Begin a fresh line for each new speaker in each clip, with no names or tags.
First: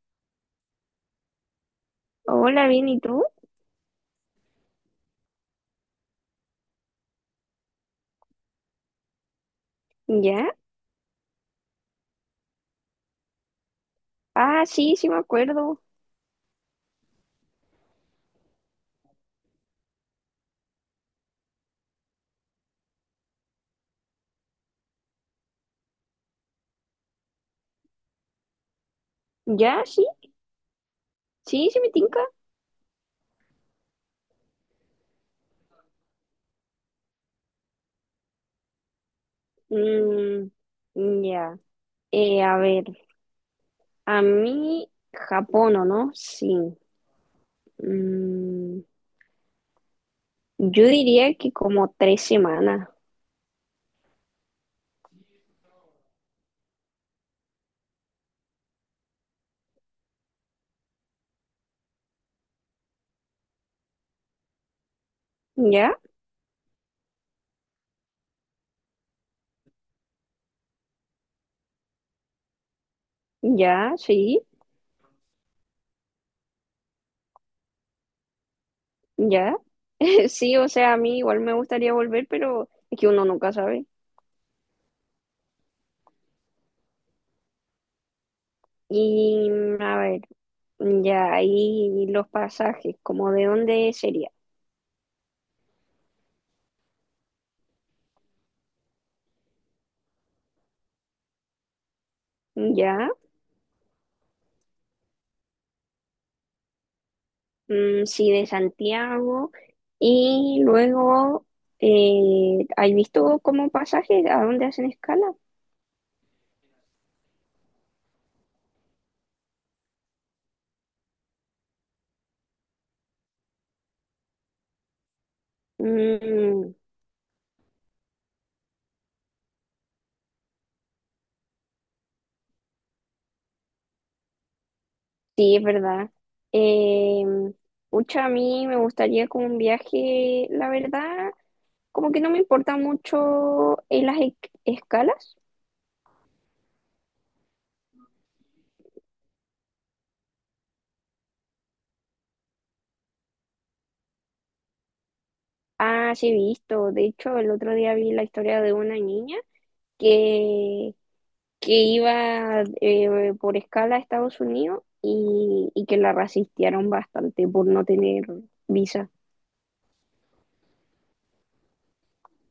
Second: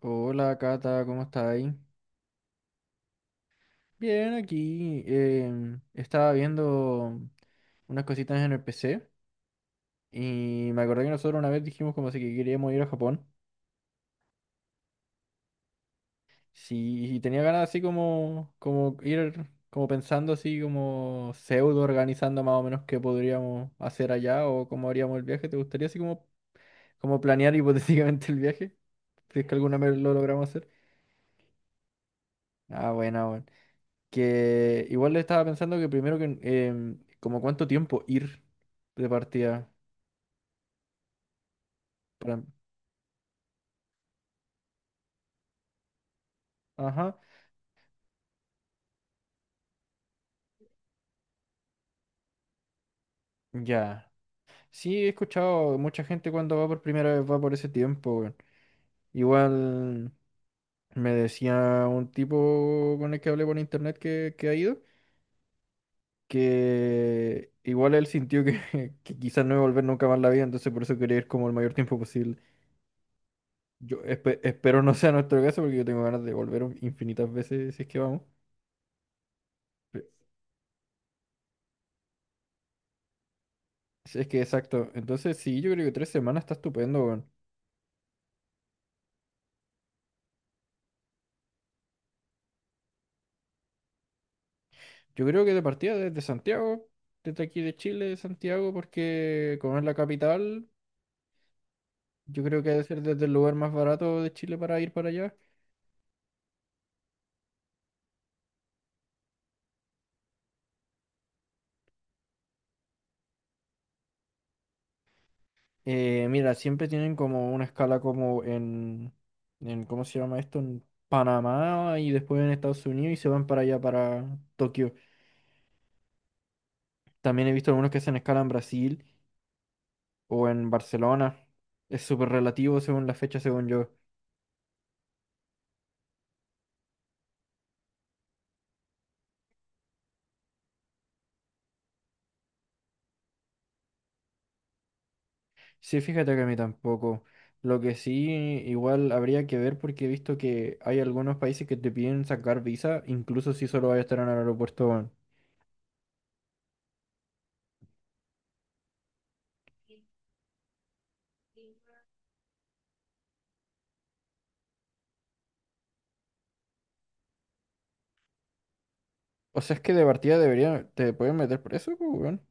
Hola Cata, ¿cómo está ahí?
Hola, bien, ¿y tú?
Bien, aquí estaba viendo unas cositas en el PC
¿Ya?
y me acordé que nosotros una vez dijimos como si que queríamos ir a Japón.
Ah, sí, sí me acuerdo.
Sí, y tenía ganas así como, como ir, como pensando así como pseudo organizando más o menos qué podríamos hacer allá o cómo haríamos el viaje. ¿Te gustaría así como, como planear hipotéticamente el viaje? Si es que alguna
¿Ya?
vez
Sí,
lo logramos hacer.
sí me tinca.
Ah, buena, bueno. Que igual le estaba pensando que primero que como cuánto tiempo ir de partida
Mm, ya.
para...
A ver, a mí Japón, ¿o no? Sí.
Ajá,
Mm, yo diría que como 3 semanas.
ya. Sí, he escuchado mucha gente cuando va por primera vez va por ese tiempo, weón. Igual me decía un tipo con el que hablé por internet que ha ido,
¿Ya?
que igual él sintió que, que quizás no iba a volver nunca más en la vida, entonces por eso quería ir como el mayor tiempo posible.
¿Ya?
Yo
Sí,
espero no sea nuestro caso porque yo tengo ganas de volver infinitas veces si es que vamos.
ya. Sí, o sea, a mí igual me gustaría volver, pero es que uno nunca sabe.
Sí, es que exacto. Entonces, sí, yo creo que tres semanas está estupendo, weón.
Y a ver, ya ahí los pasajes, como de dónde sería.
Yo creo que de partida desde Santiago, desde aquí de Chile, de Santiago, porque como es la capital, yo creo que debe ser
¿Ya?
desde el lugar más barato de Chile para ir para allá.
Mm, sí, de Santiago. Y luego, ¿has visto como pasajes a dónde hacen escala?
Mira, siempre tienen como una escala como en, ¿cómo se llama esto? En Panamá y después en Estados Unidos y se van para allá, para Tokio.
Mm,
También he visto algunos que hacen escala en Brasil o en Barcelona. Es súper relativo según la fecha, según yo.
sí, es verdad. Eh, Pucha, a mí me gustaría como un viaje, la verdad, como que no me importa mucho en escalas.
Sí, fíjate que a mí tampoco. Lo que sí, igual habría que ver porque he visto que hay algunos países que te piden sacar visa, incluso si solo vas a estar en el aeropuerto, weón.
Ah, sí, he visto. De hecho, el otro día vi la historia de una niña que que iba por escala a Estados Unidos y que la rasistearon bastante por no tener visa.
O sea, es que de partida deberían te pueden meter preso, pues, weón.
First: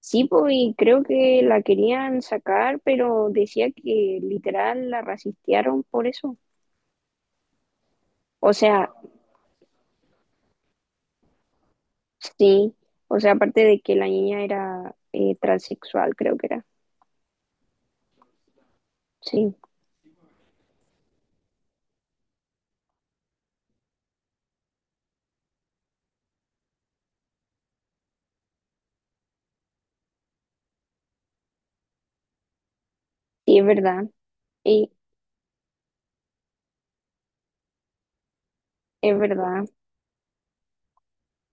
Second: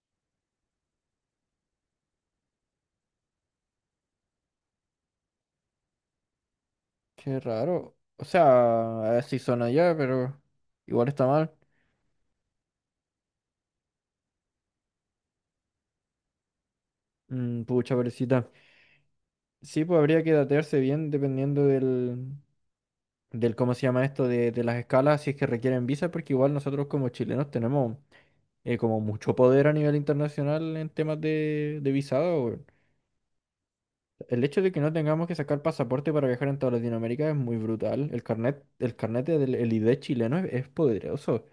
Sí, pues, y creo que la querían sacar, pero decía que literal la rasistearon por eso.
Qué raro. O
O sea,
sea, si son allá, pero igual está mal.
sí, o sea, aparte de que la niña era transexual, creo que era.
Mm, pucha, pobrecita.
Sí,
Sí, pues habría que datearse bien dependiendo del, del cómo se llama esto, de las escalas, si es que requieren visa, porque igual nosotros como chilenos tenemos. Como mucho poder a nivel internacional en temas de visado, weón.
sí, es verdad,
El hecho de que
y
no tengamos que sacar pasaporte para viajar en toda Latinoamérica es muy brutal. El
es
carnet del
verdad.
el ID chileno es poderoso.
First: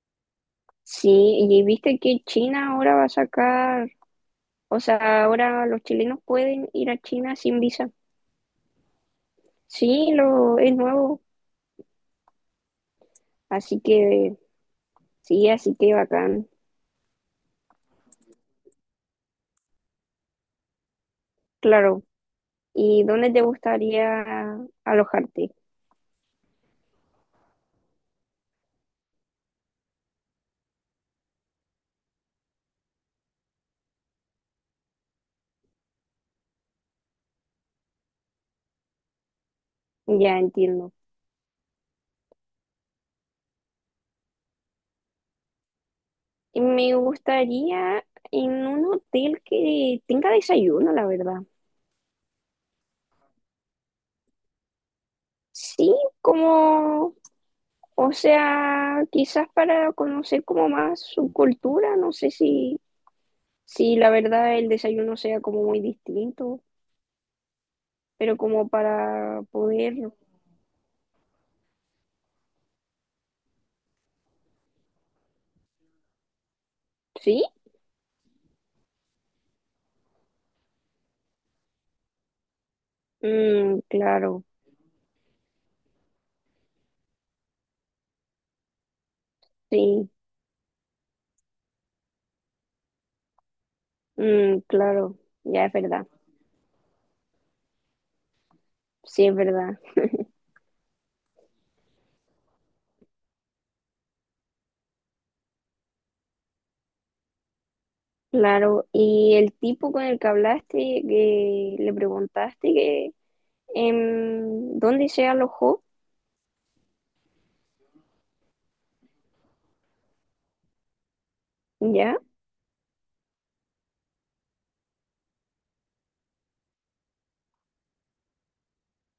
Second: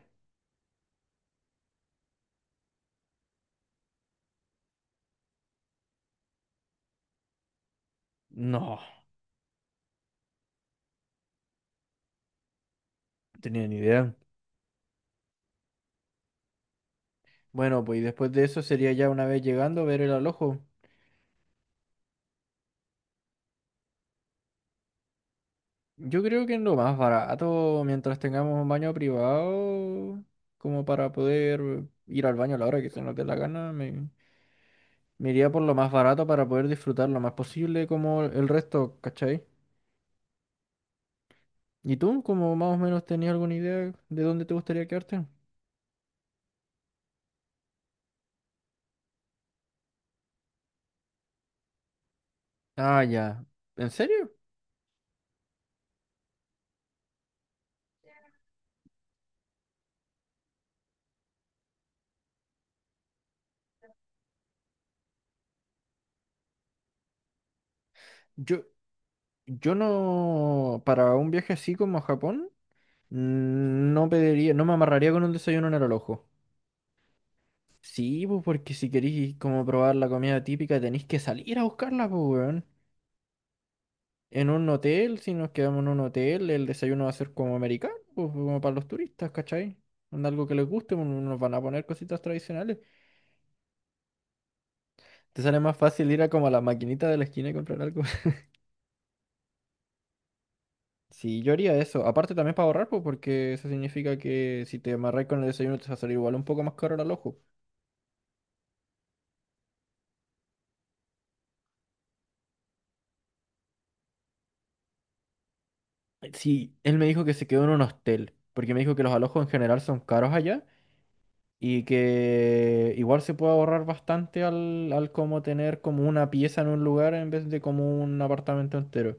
Sí, y viste que China ahora va a sacar, o sea, ahora los chilenos pueden ir a China sin visa.
No,
Sí, no, es nuevo,
no tenía ni
así
idea.
que sí, así que bacán,
Bueno, pues y después de eso sería ya una vez llegando ver el alojo.
claro. ¿Y dónde te gustaría alojarte?
Yo creo que es lo más barato mientras tengamos un baño privado, como para poder ir al baño a la hora que se nos dé la gana, me iría por lo más barato para poder disfrutar lo más posible como el resto, ¿cachai?
Ya entiendo.
¿Y tú, como más o menos tenías alguna idea de dónde te gustaría quedarte?
Y me gustaría en un hotel que tenga desayuno, la verdad.
Ah, ya. ¿En serio?
Sí, como, o sea, quizás para conocer como más su cultura, no sé si, si la verdad el desayuno sea como muy distinto, pero
Yo,
como para
yo
poder,
no, para un viaje así como a Japón, no pediría, no me amarraría con un desayuno en el ojo.
sí.
Sí, pues porque si queréis como probar la comida típica tenéis que salir a buscarla, pues, weón.
Mm, claro.
En un hotel, si nos quedamos en un hotel, el desayuno va a ser como americano, pues, como para los turistas, ¿cachai?
Sí.
Onda, algo que les guste, pues, nos van a poner cositas tradicionales.
Mm, claro,
Te sale
ya es
más
verdad,
fácil ir a como a la maquinita de la esquina y comprar algo.
sí es verdad,
Sí, yo haría eso. Aparte también para ahorrar, pues, porque eso significa que si te amarras con el desayuno te va a salir igual un poco más caro el alojo.
claro. Y el tipo con el que hablaste, que le preguntaste que dónde se alojó,
Sí, él me dijo que se quedó en un hostel, porque me dijo que los alojos en general son caros allá y
ya,
que igual se puede ahorrar bastante al como tener como una pieza en un lugar en vez de como un apartamento entero.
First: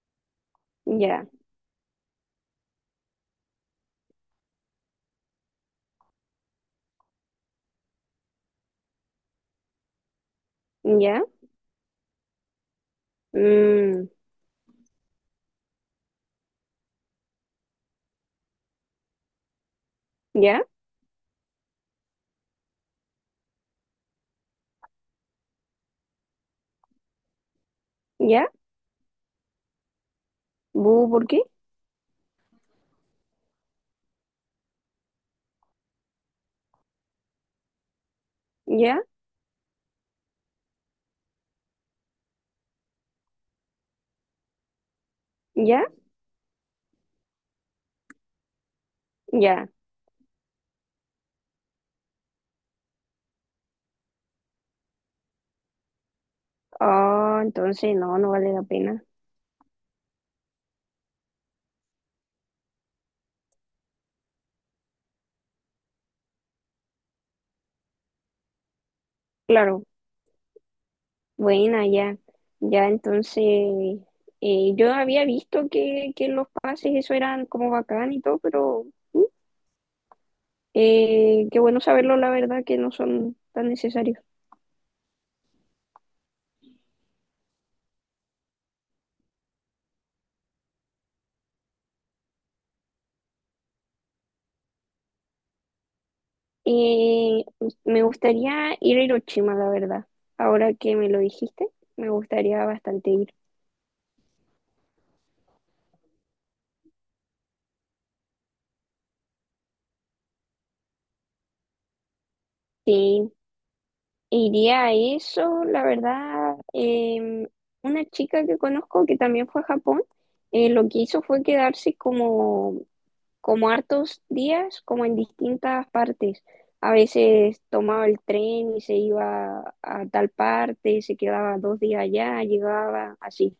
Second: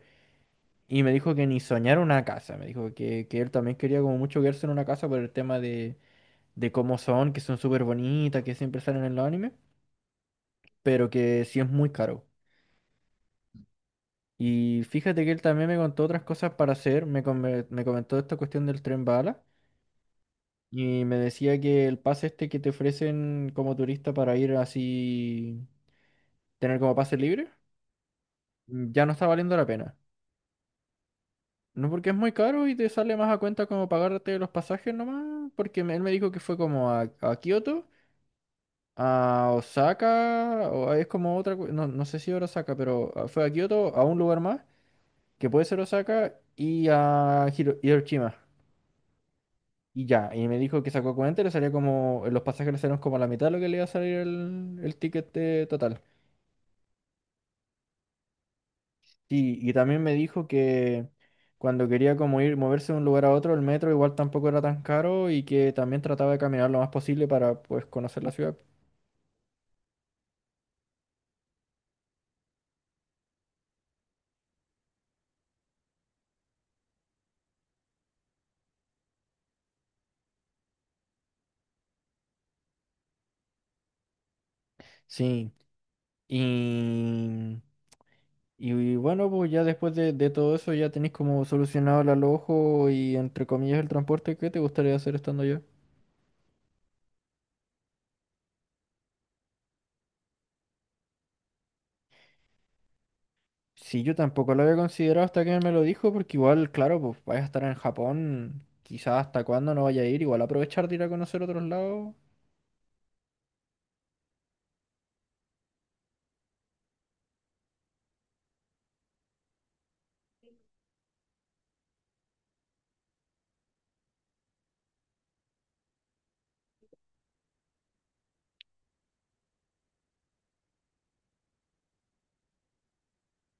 Y me
ya,
dijo que ni soñar una casa, me dijo que él también quería como mucho quedarse en una casa por el tema de cómo son, que son súper bonitas, que siempre salen en los animes, pero
ya,
que sí es muy caro.
mm,
Y fíjate que él también me contó otras cosas para hacer, me, me comentó esta cuestión del tren bala
ya,
y me decía que el pase este que te ofrecen como turista para ir así, tener como pase libre,
ya,
ya no está valiendo la pena.
bu, ¿por qué?
No porque es muy caro y te sale más a cuenta como pagarte los pasajes nomás, porque él me dijo que fue como a Kioto,
Ya,
a Osaka, o es como otra, no, no sé si era Osaka, pero fue a Kioto, a un lugar más, que puede ser
ya,
Osaka, y a Hiroshima.
ya.
Y ya, y me dijo que sacó cuenta y le salía como, los pasajes le salieron como a la mitad de lo que le iba a salir el ticket total.
Ah, entonces no, no vale la pena.
Sí, y también me dijo que cuando quería como ir, moverse de un lugar a otro, el metro igual tampoco era tan caro y que también trataba de caminar lo más posible para pues conocer la ciudad.
Claro, buena, ya, ya, entonces yo había visto que los pases, eso eran como bacán y todo, pero qué bueno saberlo, la verdad, que no son tan necesarios.
Sí, y, y bueno, pues ya después de todo eso ya tenéis como solucionado el alojo y entre comillas el transporte. ¿Qué te gustaría hacer estando allá?
Eh, me gustaría ir a Hiroshima, la verdad. Ahora que me lo dijiste, me gustaría bastante ir.
Sí, yo tampoco lo había considerado hasta que me lo dijo, porque igual, claro, pues vaya a estar en Japón, quizás hasta cuándo no vaya a ir, igual aprovechar de ir a conocer otros lados.
Sí, iría a eso, la verdad. Una chica que conozco que también fue a Japón, lo que hizo fue quedarse como hartos días, como en distintas partes. A veces tomaba el tren y se iba a tal parte, se quedaba 2 días allá, llegaba así.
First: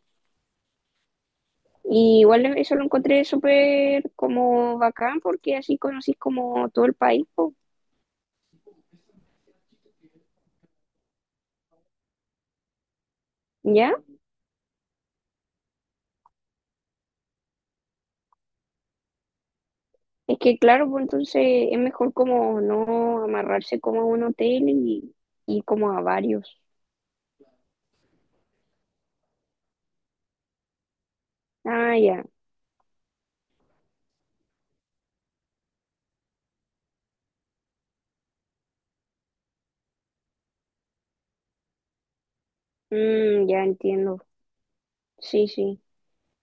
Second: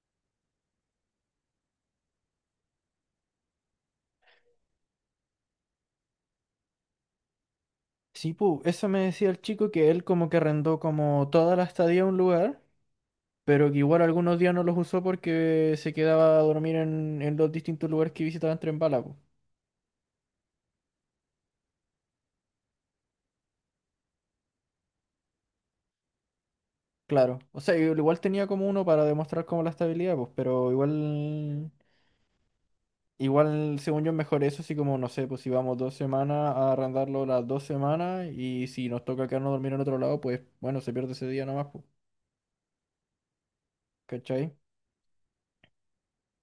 Y igual eso lo encontré súper como bacán porque así conocís como todo el país, po.
Sí, pues eso me decía el chico que él como que arrendó como toda la estadía a un lugar, pero que
¿Ya?
igual algunos días no los usó porque se quedaba a dormir en los distintos lugares que visitaba en tren bala, pues.
Es que claro, pues entonces es mejor como no amarrarse como a un hotel y como a varios.
Claro, o sea, igual tenía como uno para demostrar como la estabilidad, pues, pero igual.
Ah, ya.
Igual, según yo, es mejor eso, así como, no sé, pues si vamos dos semanas a arrendarlo las dos semanas y si nos toca quedarnos a dormir en otro lado, pues bueno, se pierde ese día nomás, pues,
Mm, ya entiendo.
¿cachai?
Sí, sí,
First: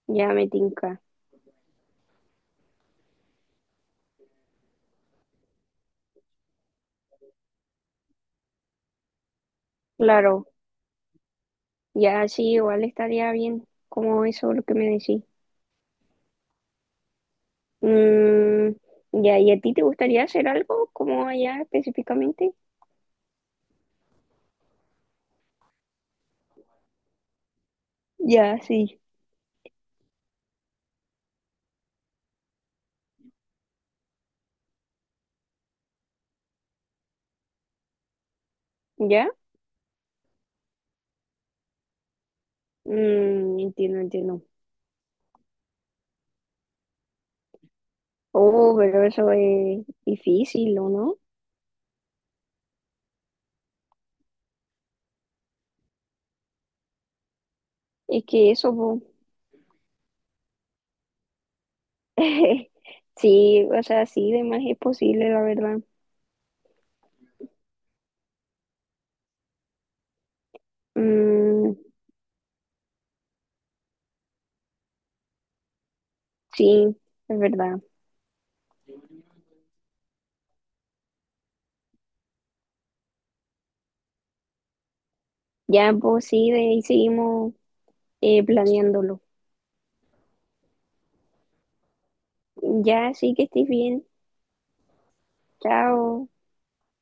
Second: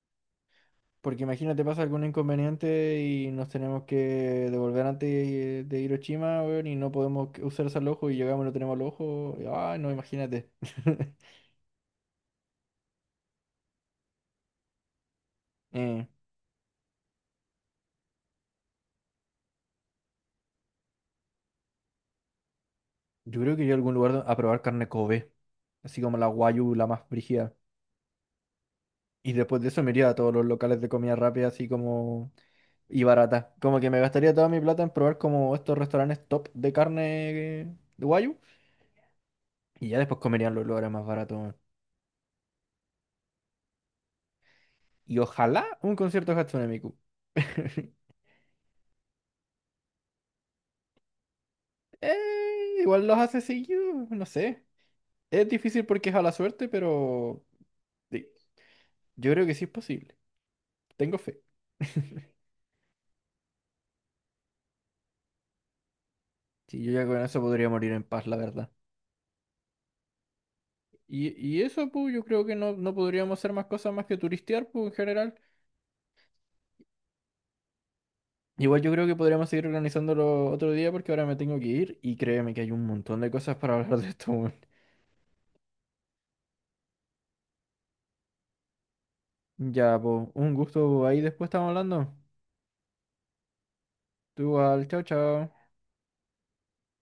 ya me tinca.
Porque imagínate, pasa algún inconveniente y nos tenemos que devolver antes de Hiroshima, weón, y no podemos usar ese ojo y llegamos y no tenemos el ojo. Y, ay, no, imagínate.
Claro. Ya, sí, igual estaría bien, como eso lo que me decís.
Eh,
Mm, ya, ¿y a ti te gustaría hacer algo como allá específicamente?
yo creo que iría a algún lugar a probar carne Kobe, así como la guayu, la más brígida.
Ya, sí.
Y después de eso me iría a todos los locales de comida rápida, así como y barata. Como que me gastaría toda mi plata en probar como estos restaurantes top de carne eh, de guayu.
¿Ya?
Y ya después comerían los lugares más baratos, weón.
Mm, entiendo, entiendo.
Y ojalá un concierto de Hatsune Miku.
Oh, pero eso es difícil, ¿o no?
Igual los hace seguido, no sé. Es difícil porque es a la suerte, pero
Es
sí,
que eso, po.
yo creo que sí es posible. Tengo fe.
Sí, o sea, sí, de más es posible, la verdad.
Sí, yo ya con eso podría morir en paz, la verdad. Y
Mm,
eso, pues, yo creo que no, no podríamos hacer más cosas más que turistear, pues, en general.
sí, es verdad.
Igual yo creo que podríamos seguir organizándolo otro día porque ahora me tengo que ir y créeme que hay un montón de cosas para hablar de esto, weón.
Ya, pues sí, de ahí seguimos planeándolo.
Ya, pues, un gusto. Ahí después estamos hablando.
Ya, sí que estés bien.
Tú igual, chao, chao.
Chao.